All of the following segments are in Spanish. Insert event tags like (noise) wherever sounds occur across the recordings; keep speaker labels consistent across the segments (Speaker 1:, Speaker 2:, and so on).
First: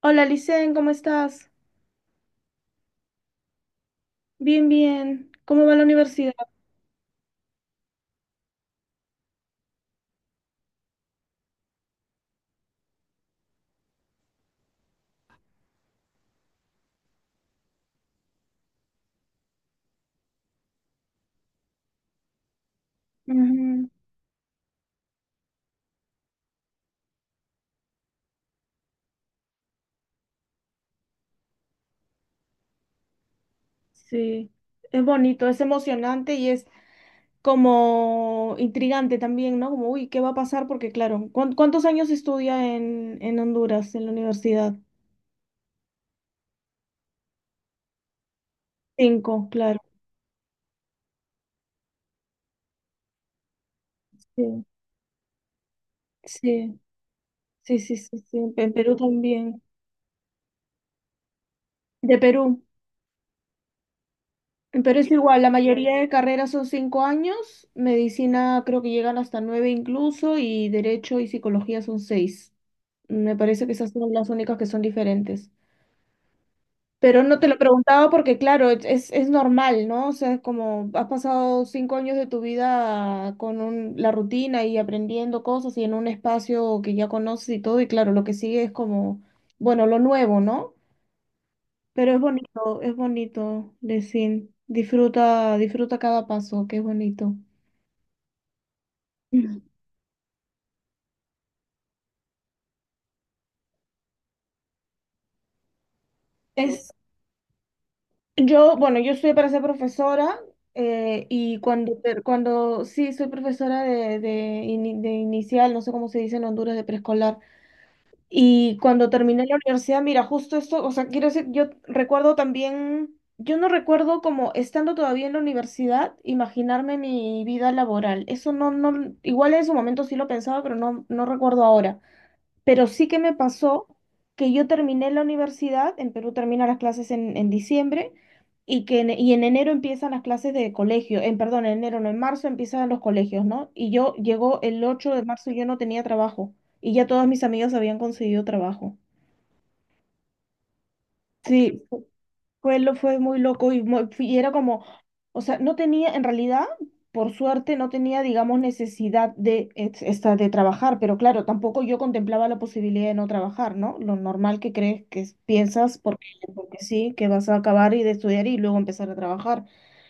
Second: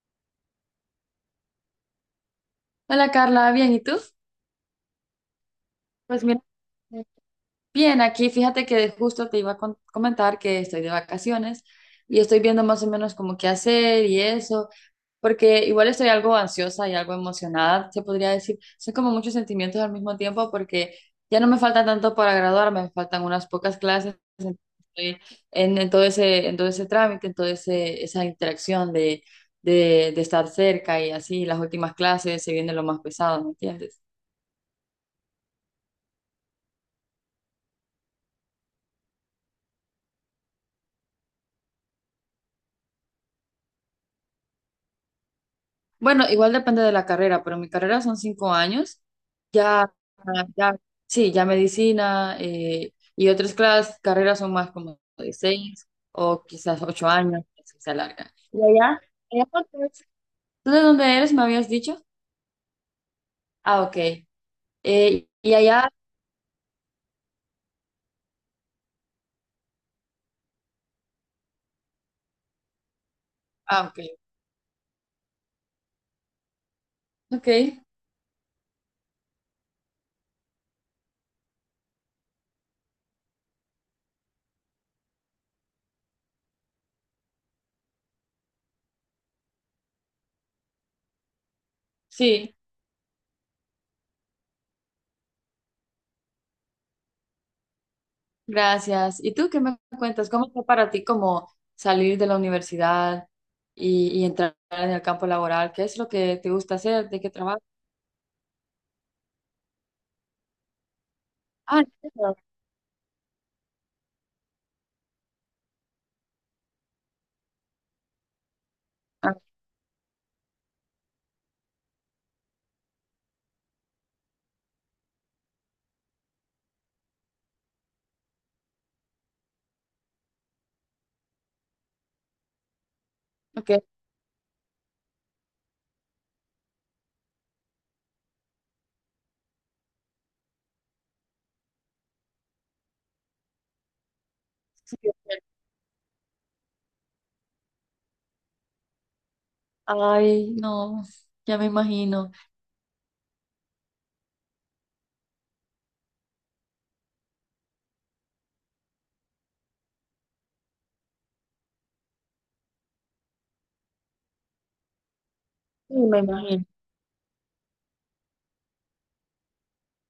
Speaker 1: Hola, Licen, ¿cómo estás?
Speaker 2: Hola Carla, bien, ¿y tú?
Speaker 1: Bien, bien. ¿Cómo va la
Speaker 2: Pues
Speaker 1: universidad?
Speaker 2: mira, bien, aquí fíjate que justo te iba a comentar que estoy de vacaciones y estoy viendo más o menos como qué hacer y eso, porque igual estoy algo ansiosa y algo emocionada, se podría decir. Son como muchos sentimientos al mismo tiempo porque ya no me falta tanto para graduarme, me faltan unas pocas
Speaker 1: Ujú.
Speaker 2: clases, entonces estoy en todo ese, en todo ese trámite, en toda esa interacción de estar cerca y así, las últimas clases se viene lo más pesado, ¿me entiendes?
Speaker 1: Sí, es bonito, es emocionante y es como intrigante también, ¿no? Como, uy, ¿qué va a pasar? Porque, claro, ¿cuántos años estudia en Honduras, en la universidad?
Speaker 2: Bueno, igual depende de la carrera, pero mi carrera son cinco años.
Speaker 1: Cinco, claro.
Speaker 2: Ya, ya, sí, ya medicina y otras clases, carreras son
Speaker 1: Sí,
Speaker 2: más como de seis o
Speaker 1: sí,
Speaker 2: quizás ocho años, así
Speaker 1: sí,
Speaker 2: se
Speaker 1: sí, sí,
Speaker 2: alarga.
Speaker 1: sí.
Speaker 2: ¿Y
Speaker 1: En Perú
Speaker 2: allá? ¿Allá
Speaker 1: también.
Speaker 2: por qué es? ¿Tú de dónde eres? ¿Me habías dicho?
Speaker 1: De Perú.
Speaker 2: Ah, ok.
Speaker 1: Pero es igual, la
Speaker 2: ¿Y allá?
Speaker 1: mayoría de carreras son 5 años. Medicina creo que llegan hasta nueve incluso, y derecho y psicología son seis. Me parece que
Speaker 2: Ah,
Speaker 1: esas
Speaker 2: ok.
Speaker 1: son las únicas que son diferentes. Pero no te
Speaker 2: Ok,
Speaker 1: lo preguntaba porque, claro, es normal, ¿no? O sea, es como has pasado 5 años de tu vida con la rutina y aprendiendo cosas y en un espacio que ya conoces y todo, y claro, lo que sigue es como, bueno, lo nuevo, ¿no? Pero
Speaker 2: sí,
Speaker 1: es bonito decir, disfruta, disfruta cada paso, que es bonito.
Speaker 2: gracias. ¿Y tú
Speaker 1: Mm.
Speaker 2: qué me cuentas? ¿Cómo fue para ti como salir de la universidad y entrar en el campo laboral? ¿Qué es lo que te gusta
Speaker 1: Es,
Speaker 2: hacer? ¿De qué trabajas?
Speaker 1: yo, bueno, yo estudié para ser profesora, y
Speaker 2: Ah, ¿en
Speaker 1: cuando, ter-
Speaker 2: serio?
Speaker 1: cuando sí, soy profesora de inicial, no sé cómo se dice en Honduras, de preescolar. Y cuando
Speaker 2: Ah,
Speaker 1: terminé la universidad, mira, justo esto, o sea, quiero decir, yo recuerdo también, yo no recuerdo como estando todavía en la universidad, imaginarme mi vida laboral. Eso no, no, igual en su momento sí lo pensaba, pero no, no recuerdo ahora. Pero sí que me
Speaker 2: ok.
Speaker 1: pasó que yo terminé la universidad, en Perú terminan las clases en diciembre, y en enero empiezan las clases de colegio, en perdón, en enero no, en marzo empiezan los colegios, ¿no? Y yo llegó el
Speaker 2: Sí,
Speaker 1: ocho de
Speaker 2: ok.
Speaker 1: marzo y yo no tenía trabajo y ya todas mis amigas habían conseguido trabajo.
Speaker 2: Ay, no, ya me
Speaker 1: Sí,
Speaker 2: imagino.
Speaker 1: fue muy loco y era como, o sea, no tenía, en realidad, por suerte, no tenía, digamos, necesidad de trabajar, pero claro, tampoco yo contemplaba la posibilidad de no trabajar, ¿no? Lo normal que crees que piensas,
Speaker 2: Me
Speaker 1: porque,
Speaker 2: imagino.
Speaker 1: porque sí, que vas a acabar y de estudiar y luego empezar a trabajar.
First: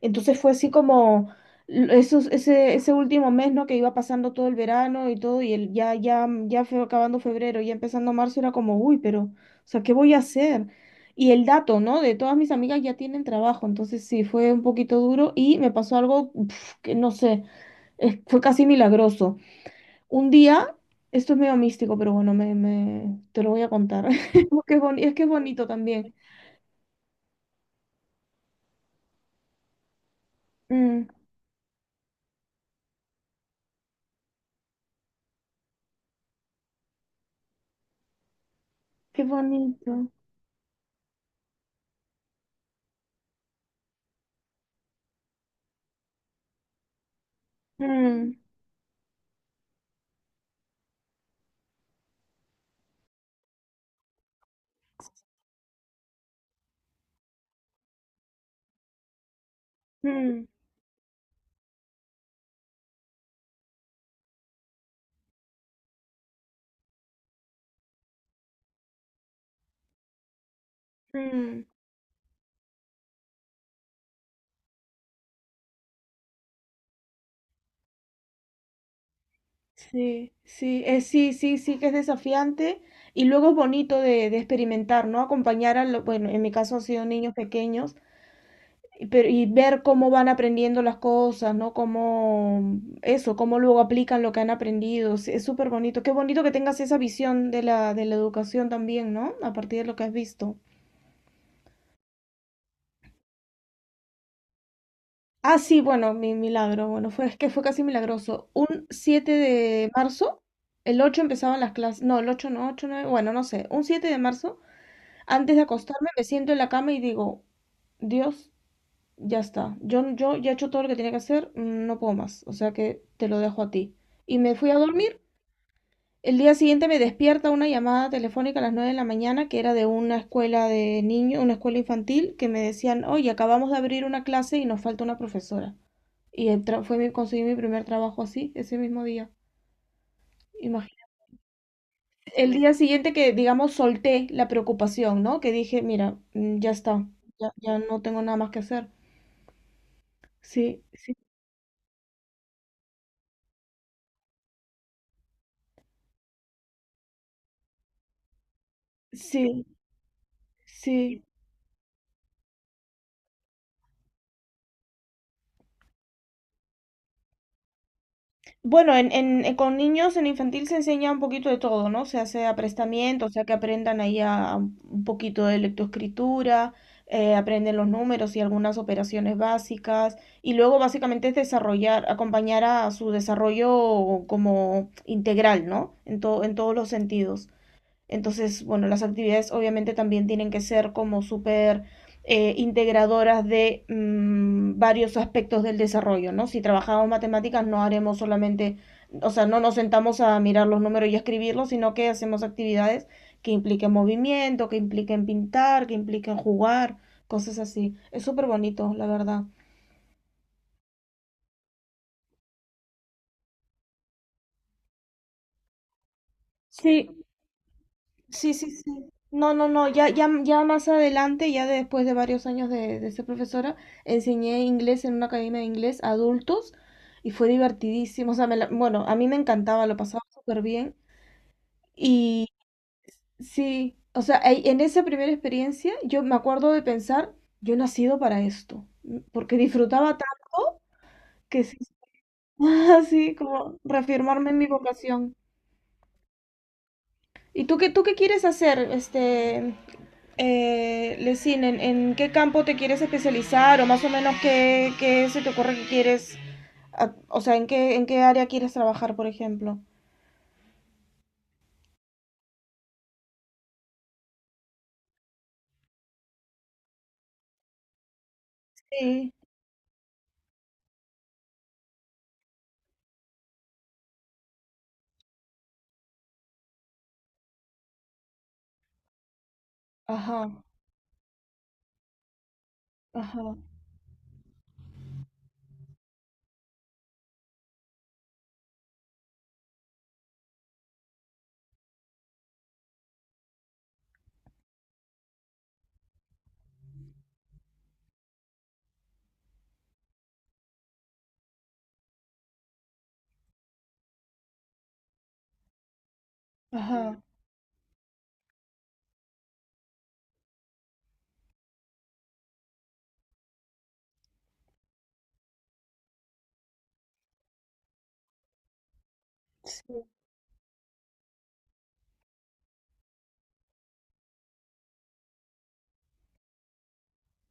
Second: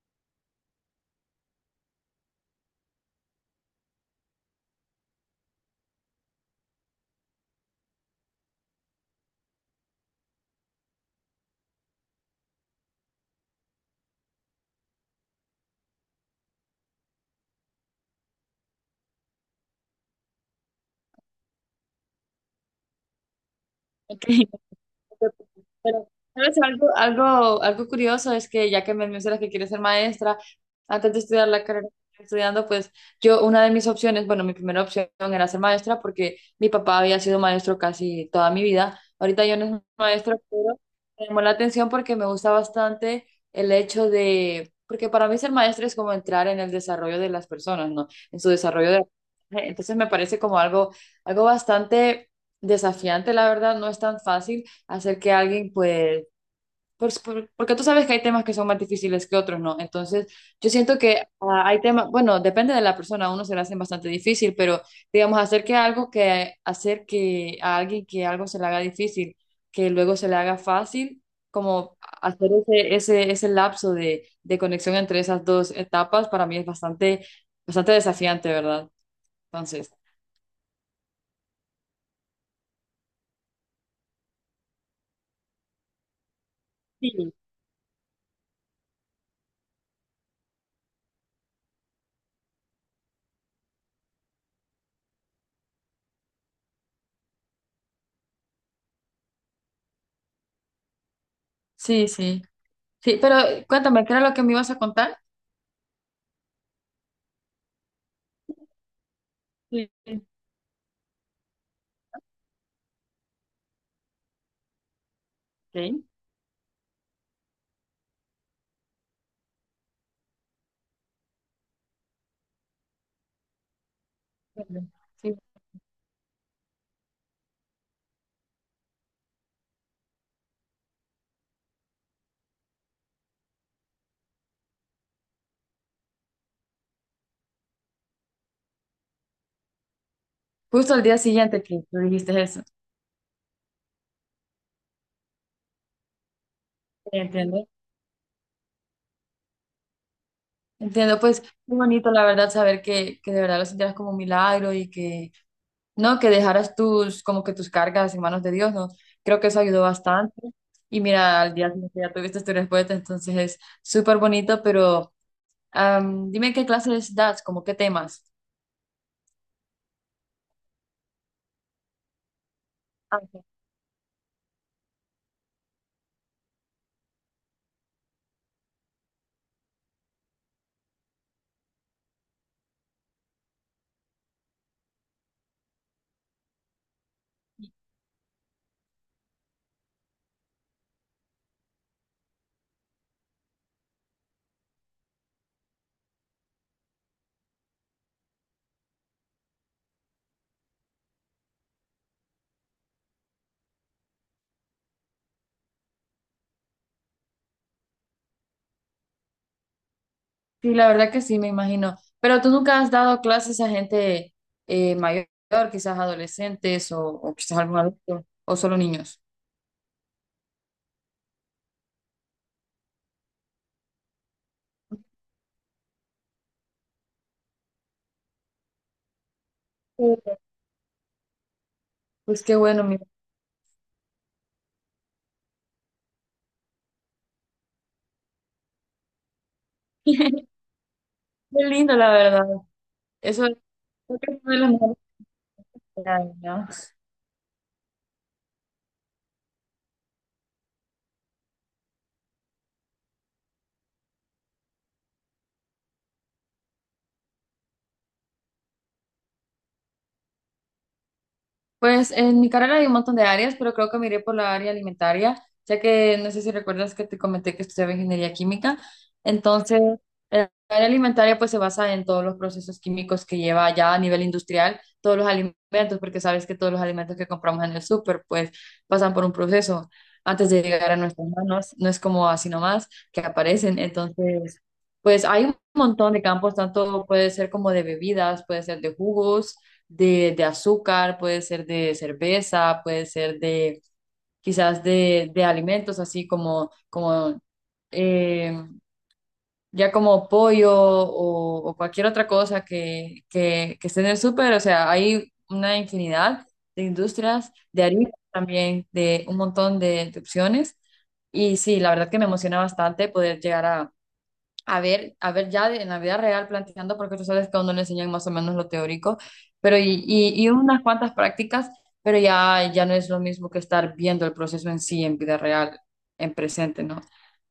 Speaker 1: Entonces fue así como ese último mes, ¿no? Que iba pasando todo el verano y todo, ya, ya, ya fue acabando febrero, ya empezando marzo, era como, uy, pero, o sea, ¿qué voy a hacer? Y el dato, ¿no? De todas mis amigas ya tienen trabajo, entonces sí, fue un poquito duro y me pasó algo que no sé, fue casi milagroso. Un día, esto es medio místico, pero bueno, te lo voy a contar.
Speaker 2: Ok.
Speaker 1: (laughs) Es que es bonito
Speaker 2: Pero,
Speaker 1: también.
Speaker 2: ¿sabes? Algo curioso es que ya que me mencionas que quieres ser maestra,
Speaker 1: Mm,
Speaker 2: antes de estudiar la carrera que estoy estudiando, pues yo, una de mis opciones, bueno, mi primera opción era ser maestra porque mi papá había sido maestro casi toda mi vida.
Speaker 1: qué
Speaker 2: Ahorita yo no soy
Speaker 1: bonito.
Speaker 2: maestra, pero me llamó la atención porque me gusta bastante el hecho de, porque para mí ser maestra es como entrar en el desarrollo de las personas, ¿no?
Speaker 1: Mm,
Speaker 2: En su desarrollo de... Entonces me parece como algo, algo bastante desafiante, la verdad, no es tan fácil hacer que alguien, pues, pues, porque tú sabes que hay temas que son más difíciles que otros, ¿no? Entonces,
Speaker 1: mm,
Speaker 2: yo siento que hay temas, bueno, depende de la persona, a uno se le hace bastante difícil, pero digamos, hacer que algo que, hacer que a alguien que algo se le haga difícil, que luego se le haga fácil,
Speaker 1: mm.
Speaker 2: como hacer ese lapso de conexión entre esas dos etapas, para mí es bastante, bastante desafiante, ¿verdad? Entonces,
Speaker 1: Sí, sí, sí, sí, sí, que es desafiante y luego es bonito de experimentar, ¿no? Acompañar a, bueno, en mi caso han sido niños
Speaker 2: sí,
Speaker 1: pequeños y ver cómo van aprendiendo las cosas, ¿no? Cómo eso, cómo luego aplican lo que han aprendido. Sí, es súper bonito. Qué bonito que tengas esa visión de la educación también, ¿no? A partir de lo que has visto.
Speaker 2: sí, sí, sí, pero cuéntame, ¿qué era lo que me ibas a contar?
Speaker 1: Ah, sí, bueno, mi milagro. Bueno, es que fue casi milagroso. Un siete
Speaker 2: Sí.
Speaker 1: de marzo, el 8 empezaban las clases. No, el 8 no, 8 9, bueno, no sé. Un 7 de marzo, antes de
Speaker 2: Ok.
Speaker 1: acostarme, me siento en la cama y digo, Dios. Ya está. Yo ya he hecho todo lo que tenía que hacer, no puedo más. O sea que te lo dejo a ti. Y me fui a dormir.
Speaker 2: Sí,
Speaker 1: El día siguiente me despierta una llamada telefónica a las 9 de la mañana que era de una escuela de niños, una escuela infantil, que me decían, oye, acabamos de abrir una clase y nos falta una profesora. Y el tra- fue mi, conseguí mi primer trabajo así, ese mismo día.
Speaker 2: justo al
Speaker 1: Imagínate.
Speaker 2: día siguiente que tú dijiste
Speaker 1: El
Speaker 2: eso.
Speaker 1: día siguiente que, digamos, solté la preocupación, ¿no? Que dije, mira, ya está,
Speaker 2: Sí,
Speaker 1: ya,
Speaker 2: entiendo.
Speaker 1: ya no tengo nada más que hacer. Sí, sí,
Speaker 2: Entiendo, pues muy bonito la verdad saber que de verdad lo sintieras como un milagro y que no, que dejaras tus, como que tus cargas en manos de Dios, ¿no? Creo que eso
Speaker 1: sí,
Speaker 2: ayudó bastante. Y
Speaker 1: sí.
Speaker 2: mira, al día siguiente ya tuviste tu respuesta, entonces es súper bonito, pero dime qué clases das, como qué temas.
Speaker 1: Bueno, con niños en infantil se enseña un poquito de todo, ¿no? Se hace aprestamiento, o sea, que aprendan ahí a un poquito de lectoescritura, aprenden los números y algunas operaciones básicas, y luego básicamente es desarrollar, acompañar a su desarrollo como integral, ¿no? En todos los sentidos. Entonces, bueno, las actividades obviamente también tienen que ser como súper integradoras de varios aspectos del desarrollo, ¿no? Si trabajamos matemáticas, no haremos solamente, o sea, no nos sentamos a mirar los números y a escribirlos, sino que hacemos actividades que impliquen movimiento, que impliquen pintar, que impliquen jugar, cosas así. Es súper bonito, la verdad.
Speaker 2: Sí, la verdad que sí, me imagino. Pero tú nunca has dado clases a gente mayor, quizás adolescentes
Speaker 1: Sí,
Speaker 2: o quizás algún adulto,
Speaker 1: sí,
Speaker 2: o
Speaker 1: sí,
Speaker 2: solo
Speaker 1: sí.
Speaker 2: niños.
Speaker 1: No, no, no, ya, ya, ya más adelante, ya después de varios años de ser profesora, enseñé inglés en una academia de inglés a adultos y fue divertidísimo. O sea, bueno, a mí me encantaba, lo pasaba
Speaker 2: Sí.
Speaker 1: súper bien.
Speaker 2: Pues
Speaker 1: Y
Speaker 2: qué bueno, mira.
Speaker 1: sí, o sea, en esa primera experiencia yo me acuerdo de pensar, yo he nacido para esto, porque disfrutaba
Speaker 2: (laughs)
Speaker 1: tanto que
Speaker 2: Qué
Speaker 1: sí.
Speaker 2: lindo, la verdad.
Speaker 1: (laughs) Así
Speaker 2: Eso es,
Speaker 1: como
Speaker 2: creo que es
Speaker 1: reafirmarme
Speaker 2: una
Speaker 1: en
Speaker 2: de
Speaker 1: mi
Speaker 2: las mejores
Speaker 1: vocación.
Speaker 2: actividades, ¿no?
Speaker 1: ¿Y tú qué, quieres hacer, Lesin? ¿En qué campo te quieres especializar o más o menos qué se te ocurre que quieres, ah, o sea, en qué área quieres trabajar, por ejemplo?
Speaker 2: Pues en mi carrera hay un montón de áreas, pero creo que me iré por la área alimentaria, ya que no sé si recuerdas que te comenté que estudiaba ingeniería química.
Speaker 1: Sí.
Speaker 2: Entonces, el área alimentaria pues se basa en todos los procesos químicos que lleva ya a nivel industrial, todos los alimentos, porque sabes que todos los alimentos que compramos en el súper pues pasan por un proceso antes de
Speaker 1: Ajá,
Speaker 2: llegar a nuestras manos, no es como así nomás que
Speaker 1: ajá,
Speaker 2: aparecen. Entonces, pues hay un montón de campos, tanto puede ser como de bebidas, puede ser de jugos, de azúcar, puede ser de cerveza, puede ser de quizás de alimentos así como, como eh, ya como pollo o cualquier otra cosa que, que esté en el súper. O sea, hay una infinidad de
Speaker 1: ajá.
Speaker 2: industrias, de harina también, de un montón de opciones. Y sí, la verdad que me emociona bastante poder llegar a ver ya en la vida real planteando, porque tú sabes que a uno le enseñan más o menos lo teórico, pero
Speaker 1: Sí.
Speaker 2: y unas cuantas prácticas, pero ya, ya no es lo mismo que estar viendo el proceso en sí, en vida real, en presente, ¿no?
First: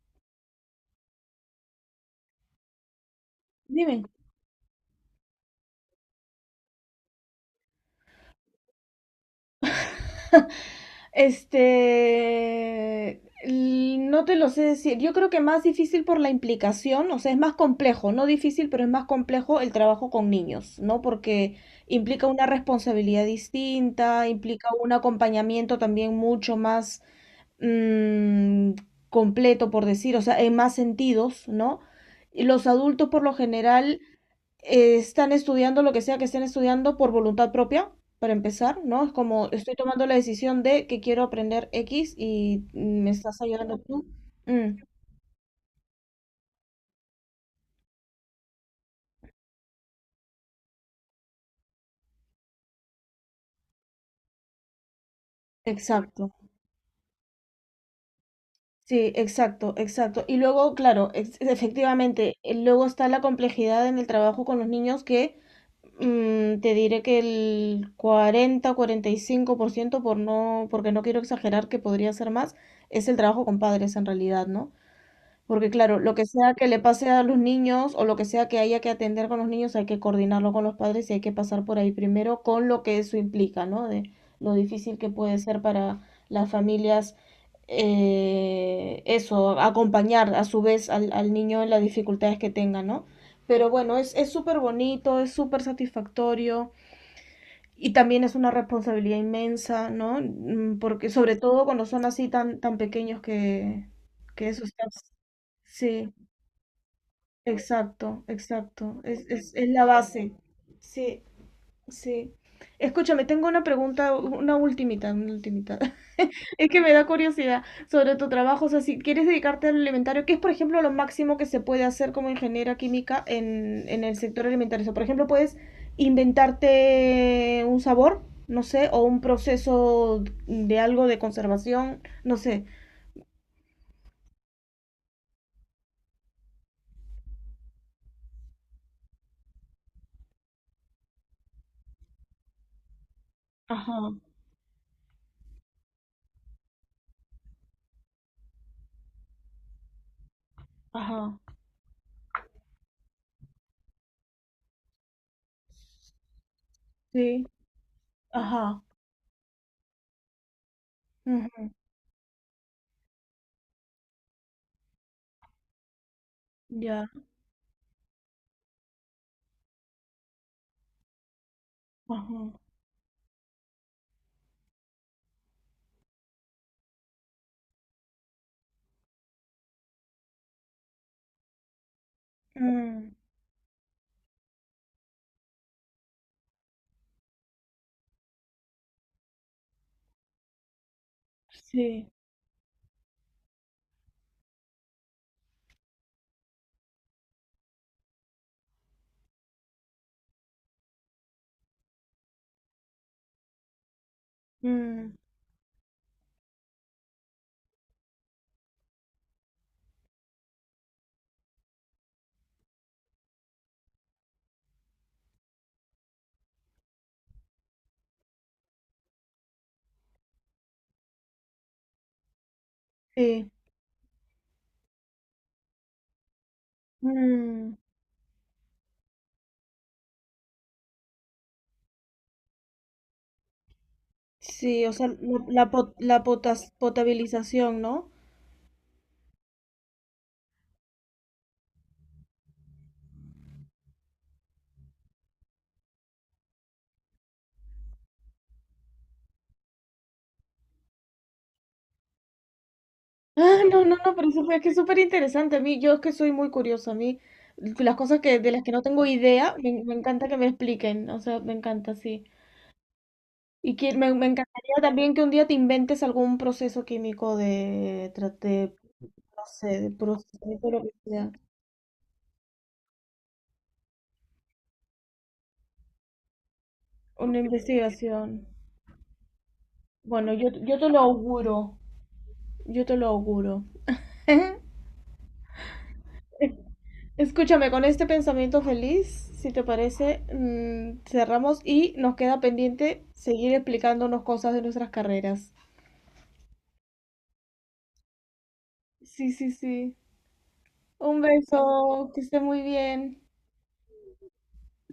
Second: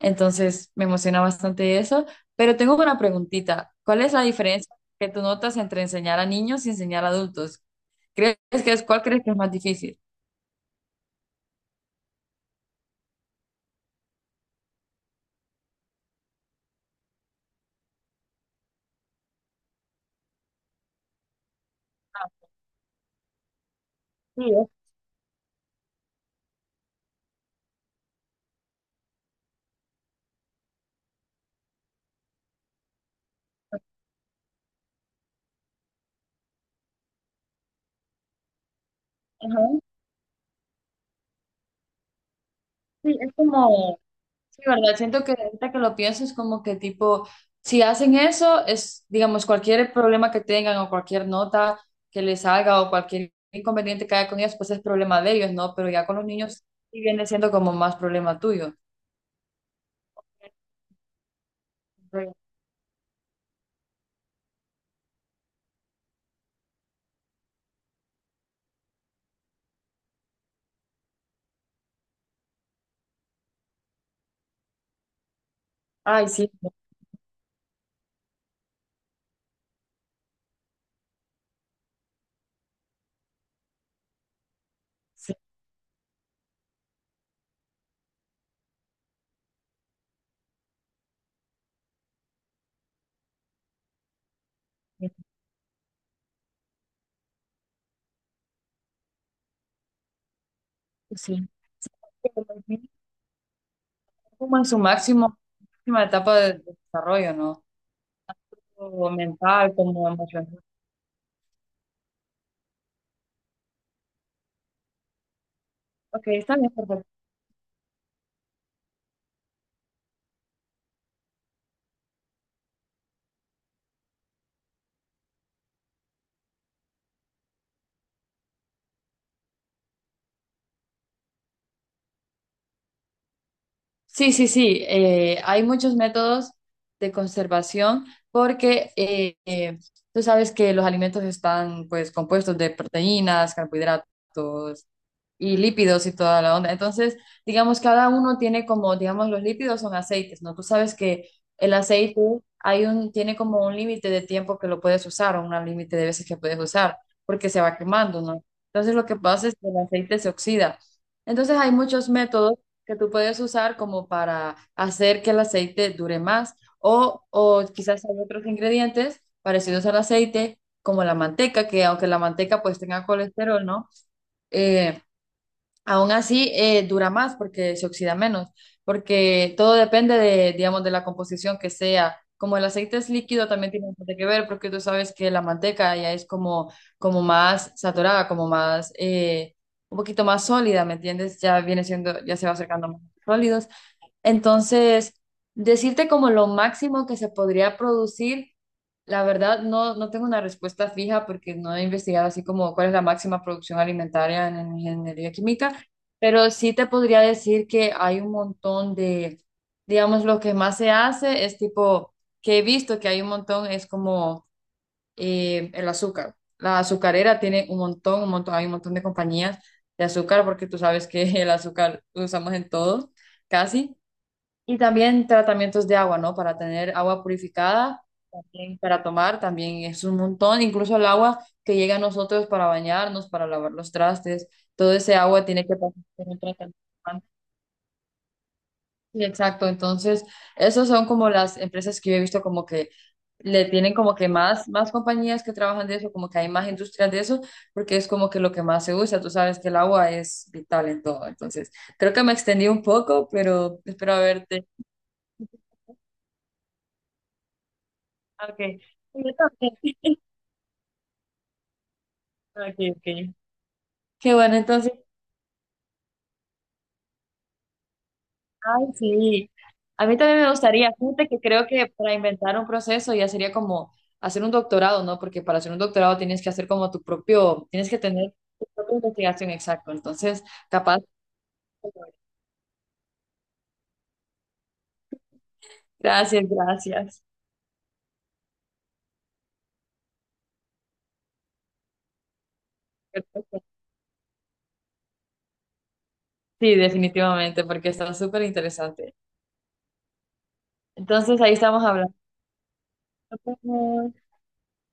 Speaker 2: Entonces me emociona bastante eso, pero tengo una preguntita. ¿Cuál
Speaker 1: Dime.
Speaker 2: es la diferencia que tú notas entre enseñar a niños y enseñar a adultos? ¿Crees que es, cuál crees que es más difícil?
Speaker 1: (laughs) No te lo sé decir. Yo creo que más difícil por la implicación, o sea, es más complejo, no difícil, pero es más complejo el trabajo con niños, ¿no? Porque implica una responsabilidad distinta,
Speaker 2: Sí,
Speaker 1: implica
Speaker 2: es,
Speaker 1: un acompañamiento también mucho más mm, completo, por decir, o sea, en más sentidos, ¿no? Y los adultos por lo general, están estudiando lo que sea que estén estudiando por voluntad propia, para empezar, ¿no? Es como
Speaker 2: ajá,
Speaker 1: estoy tomando la decisión de que quiero aprender X y me
Speaker 2: sí, es
Speaker 1: estás ayudando
Speaker 2: como
Speaker 1: tú.
Speaker 2: sí,
Speaker 1: Mm,
Speaker 2: ¿verdad? Siento que ahorita que lo pienso es como que tipo, si hacen eso, es, digamos, cualquier problema que tengan o cualquier nota que les salga o cualquier inconveniente que haya con ellos, pues es problema de ellos, ¿no? Pero ya con los
Speaker 1: exacto.
Speaker 2: niños sí viene siendo como más problema tuyo.
Speaker 1: Sí, exacto, exacto. Y luego, claro, efectivamente,
Speaker 2: Entonces,
Speaker 1: luego está la complejidad en el trabajo con los niños que te diré que el cuarenta, 45%, porque no quiero exagerar que podría ser más, es el trabajo con padres en realidad, ¿no? Porque claro, lo que
Speaker 2: ay, sí,
Speaker 1: sea que le pase a los niños o lo que sea que haya que atender con los niños, hay que coordinarlo con los padres y hay que pasar por ahí primero con lo que eso implica, ¿no? De lo difícil que
Speaker 2: sí,
Speaker 1: puede ser para las familias, eso, acompañar a su vez al, al niño en las dificultades que tenga, ¿no? Pero bueno, es súper bonito, es súper satisfactorio y también es una responsabilidad inmensa, ¿no? Porque sobre
Speaker 2: sí.
Speaker 1: todo cuando son así
Speaker 2: Sí, los
Speaker 1: tan, tan
Speaker 2: niños
Speaker 1: pequeños
Speaker 2: están
Speaker 1: que
Speaker 2: como
Speaker 1: eso
Speaker 2: en su
Speaker 1: está...
Speaker 2: máximo, máxima
Speaker 1: Sí.
Speaker 2: etapa de desarrollo, ¿no?
Speaker 1: Exacto, exacto.
Speaker 2: Tanto
Speaker 1: Es, es,
Speaker 2: mental
Speaker 1: es la
Speaker 2: como
Speaker 1: base.
Speaker 2: emocional.
Speaker 1: Sí, sí. Escúchame, tengo una pregunta, una ultimita, una ultimita. (laughs)
Speaker 2: Ok, está
Speaker 1: Es
Speaker 2: bien,
Speaker 1: que me da
Speaker 2: perfecto.
Speaker 1: curiosidad sobre tu trabajo. O sea, si quieres dedicarte al alimentario, ¿qué es, por ejemplo, lo máximo que se puede hacer como ingeniera química en el sector alimentario? O sea, por ejemplo, puedes inventarte un sabor, no sé, o un proceso de algo de conservación, no sé.
Speaker 2: Sí, sí, sí. Hay muchos métodos de conservación porque tú sabes que los alimentos están pues compuestos de proteínas,
Speaker 1: Ajá,
Speaker 2: carbohidratos, y lípidos y toda la onda. Entonces, digamos, cada uno tiene como, digamos, los lípidos son aceites, ¿no? Tú sabes que
Speaker 1: ajá,
Speaker 2: el aceite hay un, tiene como un límite de tiempo que lo puedes usar o un límite de veces que puedes usar,
Speaker 1: sí,
Speaker 2: porque se va quemando, ¿no?
Speaker 1: ajá,
Speaker 2: Entonces, lo que pasa es que el aceite se oxida. Entonces,
Speaker 1: ujú,
Speaker 2: hay muchos métodos que tú puedes usar como para hacer que el aceite dure más
Speaker 1: ya,
Speaker 2: o quizás hay otros ingredientes parecidos al aceite, como la manteca, que aunque la
Speaker 1: ajá.
Speaker 2: manteca pues tenga colesterol, ¿no? Eh, Aún así, dura más porque se oxida menos, porque todo depende de, digamos, de la composición que sea. Como el aceite es
Speaker 1: Mm,
Speaker 2: líquido, también tiene bastante que ver, porque tú sabes que la manteca ya es como, como más saturada, como más, un poquito más sólida, ¿me entiendes? Ya viene
Speaker 1: sí,
Speaker 2: siendo, ya se va acercando más sólidos, entonces, decirte como lo máximo que se podría producir, la verdad no, no tengo una respuesta fija porque no he investigado así como cuál es la máxima producción alimentaria en
Speaker 1: mm,
Speaker 2: ingeniería química, pero sí te podría decir que hay un montón de, digamos, lo que más se hace es tipo, que he visto que hay un montón, es como el azúcar. La azucarera tiene un montón, hay un montón de compañías de azúcar porque tú sabes que (laughs) el azúcar lo usamos en todo,
Speaker 1: sí,
Speaker 2: casi. Y también tratamientos de agua, ¿no? Para tener agua
Speaker 1: mm,
Speaker 2: purificada, también para tomar, también es un montón. Incluso el agua que llega a nosotros para bañarnos, para lavar los trastes,
Speaker 1: sí, o
Speaker 2: todo
Speaker 1: sea,
Speaker 2: ese
Speaker 1: la,
Speaker 2: agua tiene
Speaker 1: la,
Speaker 2: que pasar
Speaker 1: pot- la
Speaker 2: por un
Speaker 1: potas-
Speaker 2: tratamiento antes.
Speaker 1: potabilización, ¿no?
Speaker 2: Sí, exacto. Entonces, esos son como las empresas que yo he visto como que le tienen como que más, más compañías que trabajan de eso, como que hay más industrias de eso, porque es como que lo que más se usa. Tú sabes que el agua es vital en todo. Entonces, creo que me extendí un poco,
Speaker 1: Ah,
Speaker 2: pero
Speaker 1: no, no, no,
Speaker 2: espero
Speaker 1: pero eso fue
Speaker 2: haberte.
Speaker 1: que es súper interesante. A mí, yo es que soy muy curiosa. A mí, las cosas que, de las que
Speaker 2: Okay.
Speaker 1: no tengo
Speaker 2: Y yo
Speaker 1: idea, me
Speaker 2: también.
Speaker 1: encanta que me expliquen. O sea, me encanta, sí.
Speaker 2: Okay, okay.
Speaker 1: Y que, me
Speaker 2: Qué bueno,
Speaker 1: encantaría
Speaker 2: entonces,
Speaker 1: también que un día te inventes algún proceso químico de,
Speaker 2: ay,
Speaker 1: no
Speaker 2: sí.
Speaker 1: sé, de
Speaker 2: A mí también me
Speaker 1: procesamiento, lo que
Speaker 2: gustaría, fíjate
Speaker 1: sea.
Speaker 2: que creo que para inventar un proceso ya sería como hacer un doctorado, ¿no? Porque para hacer un doctorado tienes que hacer como tu
Speaker 1: Una
Speaker 2: propio, tienes que tener
Speaker 1: investigación.
Speaker 2: tu propia investigación, exacto.
Speaker 1: Bueno,
Speaker 2: Entonces,
Speaker 1: yo te lo
Speaker 2: capaz.
Speaker 1: auguro. Yo te lo auguro. (laughs)
Speaker 2: Gracias, gracias.
Speaker 1: Escúchame, con este pensamiento feliz, si te parece, cerramos y nos queda pendiente seguir
Speaker 2: Perfecto.
Speaker 1: explicándonos cosas de nuestras carreras.
Speaker 2: Sí, definitivamente, porque está súper interesante.
Speaker 1: Sí, sí, sí. Un
Speaker 2: Entonces, ahí estamos
Speaker 1: beso,
Speaker 2: hablando.
Speaker 1: que esté muy bien.